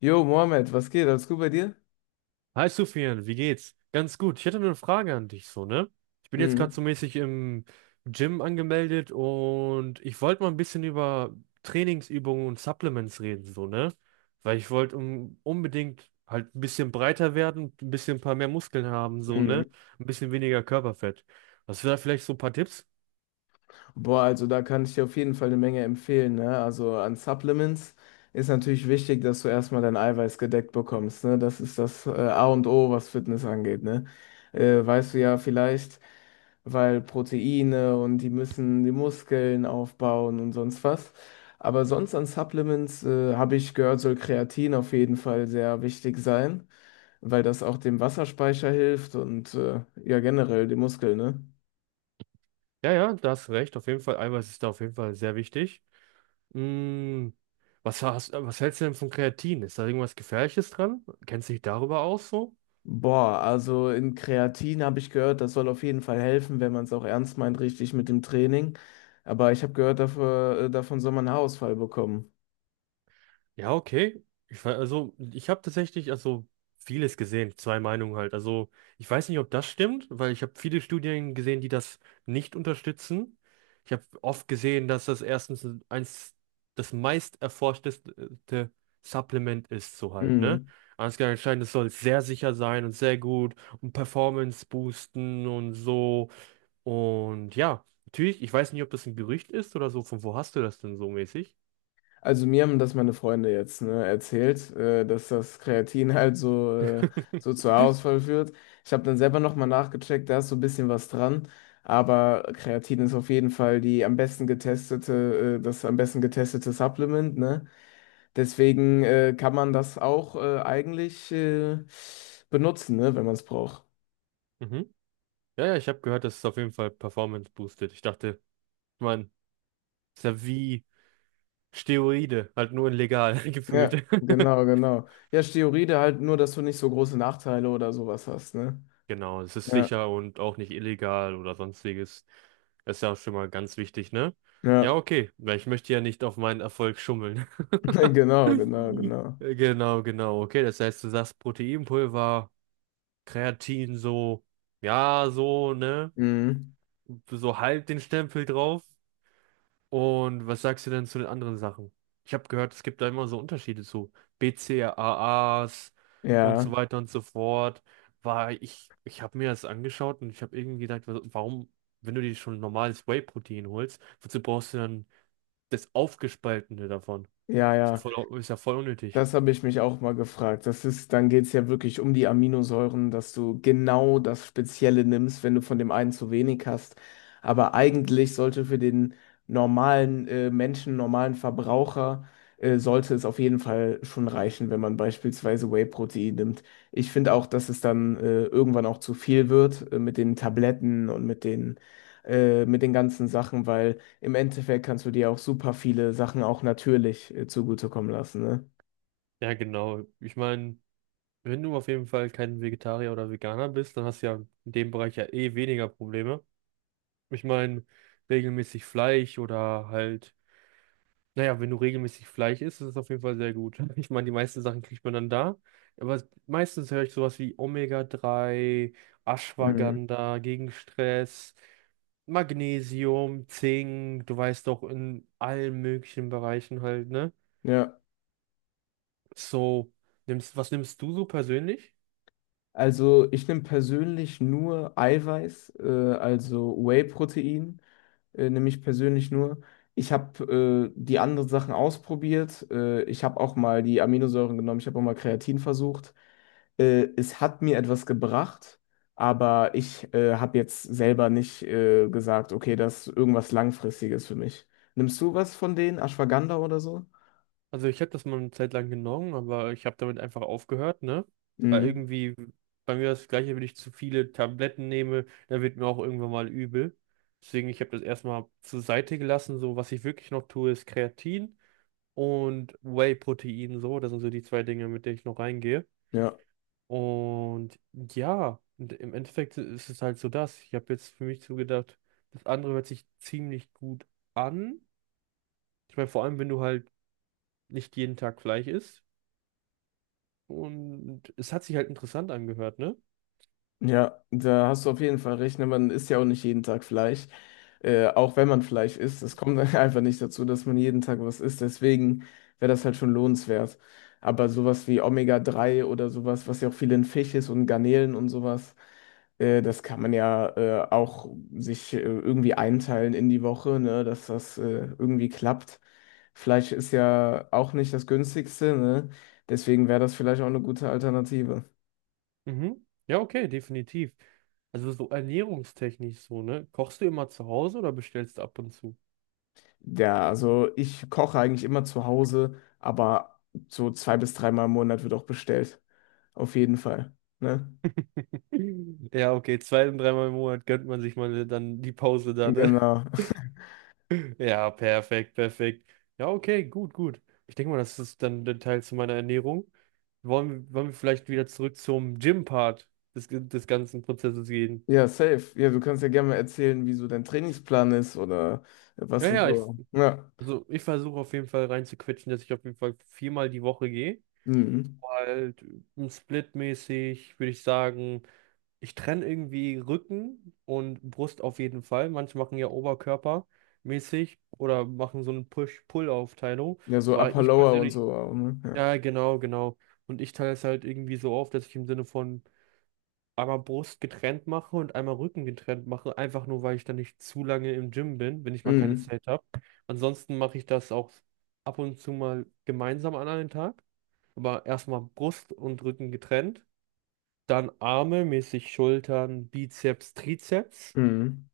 Jo, Mohammed, was geht? Alles gut bei dir? Hi Sufian, wie geht's? Ganz gut. Ich hätte nur eine Frage an dich, so, ne? Ich bin jetzt gerade Mhm. so mäßig im Gym angemeldet und ich wollte mal ein bisschen über Trainingsübungen und Supplements reden, so, ne? Weil ich wollte un unbedingt halt ein bisschen breiter werden, ein bisschen ein paar mehr Muskeln haben, so, ne? Mhm. Ein bisschen weniger Körperfett. Hast du da vielleicht so ein paar Tipps? Boah, also da kann ich dir auf jeden Fall eine Menge empfehlen, ne? Also an Supplements ist natürlich wichtig, dass du erstmal dein Eiweiß gedeckt bekommst, ne? Das ist das A und O, was Fitness angeht, ne? Weißt du ja vielleicht, weil Proteine und die müssen die Muskeln aufbauen und sonst was. Aber sonst an Supplements habe ich gehört, soll Kreatin auf jeden Fall sehr wichtig sein. Weil das auch dem Wasserspeicher hilft und ja generell die Muskeln, ne? Ja, ja, da hast du recht. Auf jeden Fall, Eiweiß ist da auf jeden Fall sehr wichtig. Mm, was hältst du denn von Kreatin? Ist da irgendwas Gefährliches dran? Kennst du dich darüber aus so? Boah, also in Kreatin habe ich gehört, das soll auf jeden Fall helfen, wenn man es auch ernst meint, richtig mit dem Training. Aber ich habe gehört, dafür, davon soll man einen Haarausfall bekommen. Ja, okay. Also, ich habe tatsächlich also vieles gesehen, zwei Meinungen halt. Also, ich weiß nicht, ob das stimmt, weil ich habe viele Studien gesehen, die das nicht unterstützen. Ich habe oft gesehen, dass das erstens eins das meist erforschteste Supplement ist, so halt, ne? Mhm. Ansgar anscheinend, es soll sehr sicher sein und sehr gut und Performance boosten und so. Und ja, natürlich, ich weiß nicht, ob das ein Gerücht ist oder so. Von wo hast du das denn so mäßig? Also mir haben das meine Freunde jetzt, ne, erzählt, dass das Kreatin halt so, so zu Haarausfall führt. Ich habe dann selber nochmal nachgecheckt, da ist so ein bisschen was dran. Aber Kreatin ist auf jeden Fall die am besten getestete, das am besten getestete Supplement, ne? Deswegen kann man das auch eigentlich benutzen, ne, wenn man es braucht. Mhm. Ja, ja, ich habe gehört, das ist auf jeden Fall Performance boostet. Ich dachte, man, ist ja wie Steroide, halt nur in legal gefühlt. Ja, genau, genau. Ja, Steroide halt nur, dass du nicht so große Nachteile oder sowas hast, ne? Genau, es ist Ja, sicher und auch nicht illegal oder sonstiges. Das ist ja auch schon mal ganz wichtig, ne? Ja, ja, okay, weil ich möchte ja nicht auf meinen Erfolg schummeln. genau, genau, genau. Genau, genau, okay. Das heißt, du sagst Proteinpulver, Kreatin so, ja, so, ne? Mhm. So halb den Stempel drauf. Und was sagst du denn zu den anderen Sachen? Ich habe gehört, es gibt da immer so Unterschiede zu BCAAs und so Ja, weiter und so fort. Ich habe mir das angeschaut und ich habe irgendwie gedacht, warum, wenn du dir schon normales Whey-Protein holst, wozu brauchst du dann das Aufgespaltene davon? ja, ja. Ist ja voll unnötig. Das habe ich mich auch mal gefragt. Das ist, dann geht es ja wirklich um die Aminosäuren, dass du genau das Spezielle nimmst, wenn du von dem einen zu wenig hast. Aber eigentlich sollte für den normalen Menschen, normalen Verbraucher, sollte es auf jeden Fall schon reichen, wenn man beispielsweise Whey-Protein nimmt. Ich finde auch, dass es dann irgendwann auch zu viel wird mit den Tabletten und mit mit den ganzen Sachen, weil im Endeffekt kannst du dir auch super viele Sachen auch natürlich zugutekommen lassen, ne? Ja, genau. Ich meine, wenn du auf jeden Fall kein Vegetarier oder Veganer bist, dann hast du ja in dem Bereich ja eh weniger Probleme. Ich meine, regelmäßig Fleisch oder halt. Naja, wenn du regelmäßig Fleisch isst, ist es auf jeden Fall sehr gut. Ich meine, die meisten Sachen kriegt man dann da. Aber es- meistens höre ich sowas wie Omega-3, Mhm. Ashwagandha gegen Stress, Magnesium, Zink, du weißt doch, in allen möglichen Bereichen halt, ne? Ja, So, was nimmst du so persönlich? also ich nehme persönlich nur Eiweiß, also Whey-Protein, nehme ich persönlich nur. Ich habe die anderen Sachen ausprobiert. Ich habe auch mal die Aminosäuren genommen, ich habe auch mal Kreatin versucht. Es hat mir etwas gebracht, aber ich habe jetzt selber nicht gesagt, okay, das ist irgendwas Langfristiges für mich. Nimmst du was von denen? Ashwagandha oder so? Also ich habe das mal eine Zeit lang genommen, aber ich habe damit einfach aufgehört, ne? Weil Mhm. irgendwie bei mir das Gleiche, wenn ich zu viele Tabletten nehme, dann wird mir auch irgendwann mal übel. Deswegen, ich habe das erstmal zur Seite gelassen. So, was ich wirklich noch tue, ist Kreatin und Whey-Protein, so. Das sind so die zwei Dinge, mit denen ich noch reingehe. Und ja, und im Endeffekt ist es halt so das. Ich habe jetzt für mich zugedacht, das andere hört sich ziemlich gut an. Ich meine, vor allem, wenn du halt nicht jeden Tag Fleisch isst. Und es hat sich halt interessant angehört, ne? Ja, da hast du auf jeden Fall recht. Ne? Man isst ja auch nicht jeden Tag Fleisch. Auch wenn man Fleisch isst, es kommt einfach nicht dazu, dass man jeden Tag was isst. Deswegen wäre das halt schon lohnenswert. Aber sowas wie Omega-3 oder sowas, was ja auch viel in Fisch ist und Garnelen und sowas, das kann man ja auch sich irgendwie einteilen in die Woche, ne, dass das irgendwie klappt. Fleisch ist ja auch nicht das günstigste, ne? Deswegen wäre das vielleicht auch eine gute Alternative. Mhm. Ja, okay, definitiv. Also so ernährungstechnisch so, ne? Kochst du immer zu Hause oder bestellst du ab und zu? Ja, also ich koche eigentlich immer zu Hause, aber so zwei bis dreimal im Monat wird auch bestellt. Auf jeden Fall. Ne? Ja, okay, zwei- und dreimal im Monat gönnt man sich mal dann die Pause da, ne? Genau. Ja, perfekt, perfekt. Ja, okay, gut, gut. Ich denke mal, das ist dann der Teil zu meiner Ernährung. Wollen wir vielleicht wieder zurück zum Gym-Part des ganzen Prozesses gehen? Ja, safe. Ja, du kannst ja gerne mal erzählen, wie so dein Trainingsplan ist oder was Ja, du ja, so. Ja. also ich versuche auf jeden Fall reinzuquetschen, dass ich auf jeden Fall viermal die Woche gehe. Mhm. Halt splitmäßig, würde ich sagen, ich trenne irgendwie Rücken und Brust auf jeden Fall. Manche machen ja Oberkörpermäßig oder machen so eine Push-Pull-Aufteilung, Ja, so weil Upper ich Lower und persönlich, so auch, ne? Ja. ja, genau, genau. Und ich teile es halt irgendwie so auf, dass ich im Sinne von einmal Brust getrennt mache und einmal Rücken getrennt mache, einfach nur, weil ich dann nicht zu lange im Gym bin, wenn ich mal keine Mhm. Zeit habe. Ansonsten mache ich das auch ab und zu mal gemeinsam an einem Tag, aber erstmal Brust und Rücken getrennt. Dann Arme, mäßig Schultern, Bizeps, Trizeps. Mhm.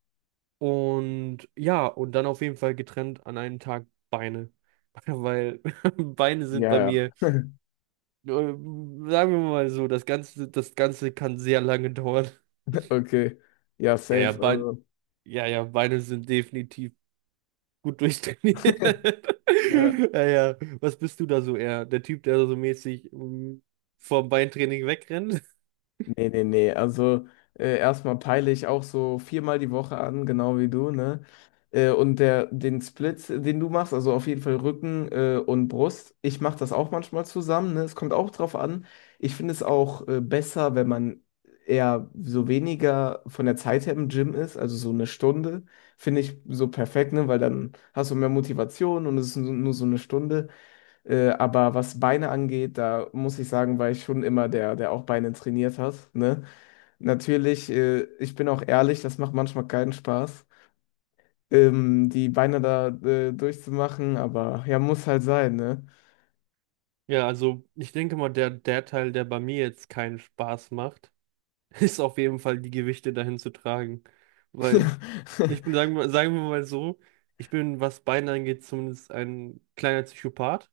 Und ja, und dann auf jeden Fall getrennt an einem Tag Beine. Weil Beine sind Ja, bei ja. mir, sagen wir mal so, das Ganze kann sehr lange dauern. Okay. Ja, Ja, ja, safe. Bein, Also, ja, ja, Beine sind definitiv gut durchtrainiert. ja. Ja, ja. Was bist du da so eher? Der Typ, der so mäßig vom Beintraining wegrennt? Nee, nee, nee. Also erstmal peile ich auch so viermal die Woche an, genau wie du, ne? Und der, den Split, den du machst, also auf jeden Fall Rücken und Brust, ich mache das auch manchmal zusammen, ne? Es kommt auch drauf an. Ich finde es auch besser, wenn man eher so weniger von der Zeit her im Gym ist, also so eine Stunde, finde ich so perfekt, ne? Weil dann hast du mehr Motivation und es ist nur so eine Stunde. Aber was Beine angeht, da muss ich sagen, war ich schon immer der, der auch Beine trainiert hat. Ne? Natürlich, ich bin auch ehrlich, das macht manchmal keinen Spaß, die Beine da durchzumachen, aber ja, muss halt sein, ne? Ja, also ich denke mal, der, der Teil, der bei mir jetzt keinen Spaß macht, ist auf jeden Fall die Gewichte dahin zu tragen. Weil ich bin, sagen wir mal so, ich bin, was Beine angeht, zumindest ein kleiner Psychopath.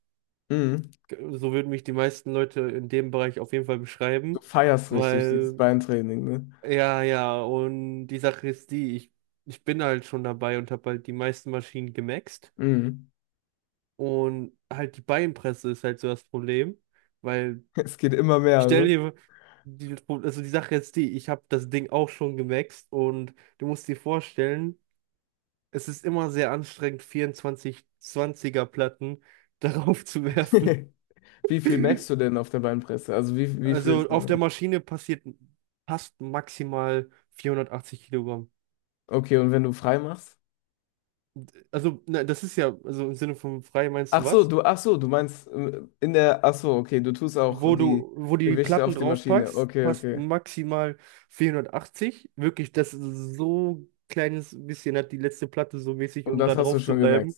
Mhm. So würden mich die meisten Leute in dem Bereich auf jeden Fall Du beschreiben, feierst richtig dieses weil, Beintraining, ne? ja, ja, und die Sache ist die, ich bin halt schon dabei und habe halt die meisten Maschinen gemaxt Mhm. und halt die Beinpresse ist halt so das Problem, weil, Es geht immer ich mehr, stell ne? dir, also die Sache ist die, ich habe das Ding auch schon gemaxt und du musst dir vorstellen, es ist immer sehr anstrengend, 24-20er Platten darauf zu werfen. Wie viel merkst du denn auf der Beinpresse? Also wie viel Also ist der auf der Max? Maschine passiert passt maximal 480 Kilogramm. Okay, und wenn du frei machst? Also ne, das ist ja, also im Sinne von frei meinst du was? Ach so, du meinst in der, ach so, okay, du tust auch Wo die du, wo du die Gewichte Platten auf die Maschine. draufpackst, Okay, passt okay. maximal 480. Wirklich, das ist so kleines bisschen hat die letzte Platte so mäßig, Und um da das hast du drauf zu schon gemerkt. bleiben.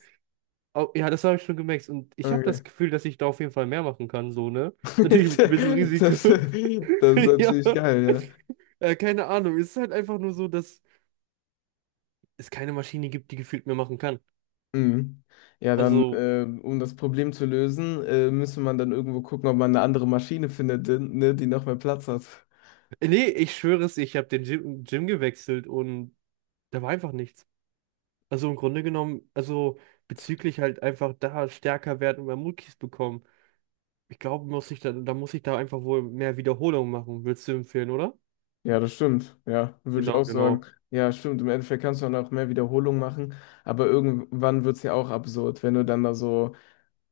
Au- ja, das habe ich schon gemerkt. Und ich habe Okay. das Gefühl, dass ich da auf jeden Fall mehr machen kann, so, ne? Natürlich mit ein bisschen Risiko. das ist Ja. natürlich geil, Keine Ahnung. Es ist halt einfach nur so, dass es keine Maschine gibt, die gefühlt mehr machen kann. ja. Mhm. Ja, dann, Also, um das Problem zu lösen, müsste man dann irgendwo gucken, ob man eine andere Maschine findet, ne, die noch mehr Platz hat. Nee, ich schwöre es, ich habe den Gym gewechselt und da war einfach nichts. Also im Grunde genommen, also bezüglich halt einfach da stärker werden und mehr Muckis bekommen. Ich glaube, muss ich da muss ich da einfach wohl mehr Wiederholungen machen. Willst du empfehlen, oder? Ja, das stimmt. Ja, würde ich Genau, auch sagen. genau. Ja, stimmt. Im Endeffekt kannst du dann auch mehr Wiederholungen machen, aber irgendwann wird es ja auch absurd, wenn du dann da so.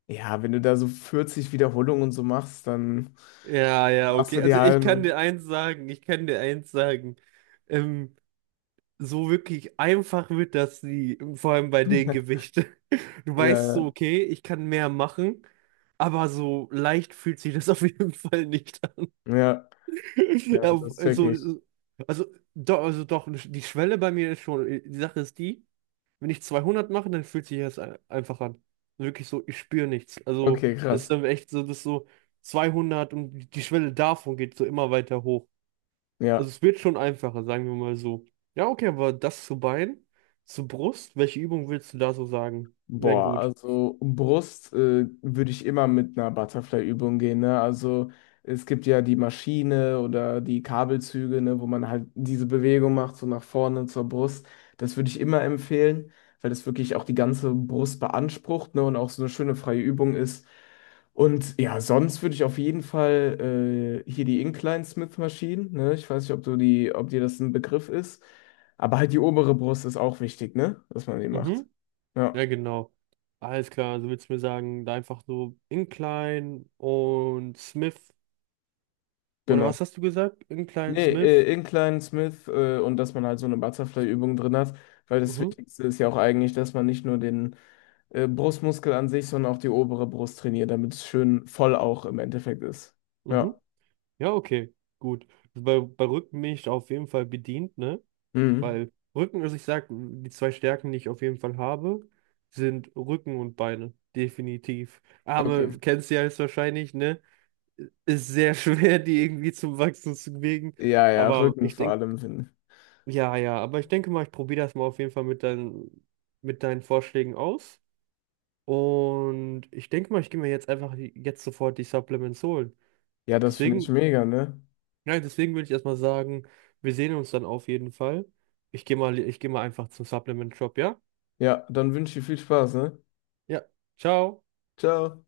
Ja, wenn du da so 40 Wiederholungen und so machst, dann Ja, ja, machst du okay. die Also ich kann halbe. dir eins sagen, ich kann dir eins sagen. Ähm, so wirklich einfach wird das nie, vor allem bei den Gewichten. Du weißt Ja, so, okay, ich kann mehr machen, aber so leicht fühlt sich das auf jeden Fall nicht an. ja, Ja, ja, das check also, ich. also, doch, also doch, die Schwelle bei mir ist schon, die Sache ist die, wenn ich 200 mache, dann fühlt sich das einfach an. Wirklich so, ich spüre nichts. Also, Okay, das ist krass. dann echt so, das ist so 200 und die Schwelle davon geht so immer weiter hoch. Also Ja. es wird schon einfacher, sagen wir mal so. Ja, okay, aber zu Brust, welche Übung willst du da so sagen? Wären Boah, gut. also Brust würde ich immer mit einer Butterfly-Übung gehen, ne? Also es gibt ja die Maschine oder die Kabelzüge, ne, wo man halt diese Bewegung macht, so nach vorne zur Brust. Das würde ich immer empfehlen, weil das wirklich auch die ganze Brust beansprucht, ne, und auch so eine schöne freie Übung ist. Und ja, sonst würde ich auf jeden Fall hier die Incline-Smith-Maschinen, ne? Ich weiß nicht, ob du die, ob dir das ein Begriff ist, aber halt die obere Brust ist auch wichtig, ne? Dass man die macht. Mhm. Ja. Ja, genau. Alles klar, also willst du mir sagen, da einfach so Incline und Smith. Oder Genau. was hast du gesagt? Incline, Nee, Smith. Incline, Smith und dass man halt so eine Butterfly-Übung drin hat, weil das Mhm. Wichtigste ist ja auch eigentlich, dass man nicht nur den Brustmuskel an sich, sondern auch die obere Brust trainiert, damit es schön voll auch im Endeffekt ist. Ja. Mhm. Ja, okay. Gut. Also bei, bei Rücken bin ich auf jeden Fall bedient, ne? Mhm. Weil Rücken, also ich sag, die zwei Stärken, die ich auf jeden Fall habe, sind Rücken und Beine. Definitiv. Okay. Arme, kennst du ja jetzt wahrscheinlich, ne? Ist sehr schwer, die irgendwie zum Wachsen zu bewegen. Ja, ja, Aber Rücken ich vor denke, allem finde ich. ja, ja, aber ich denke mal, ich probiere das mal auf jeden Fall mit deinen Vorschlägen aus. Und ich denke mal, ich gehe mir jetzt einfach jetzt sofort die Supplements holen. Ja, das finde ich Deswegen, mega, ne? ja, deswegen würde ich erstmal sagen, wir sehen uns dann auf jeden Fall. Ich gehe mal einfach zum Supplement Shop, ja? Ja, dann wünsche ich viel Spaß, ne? Ja, ciao. Ciao.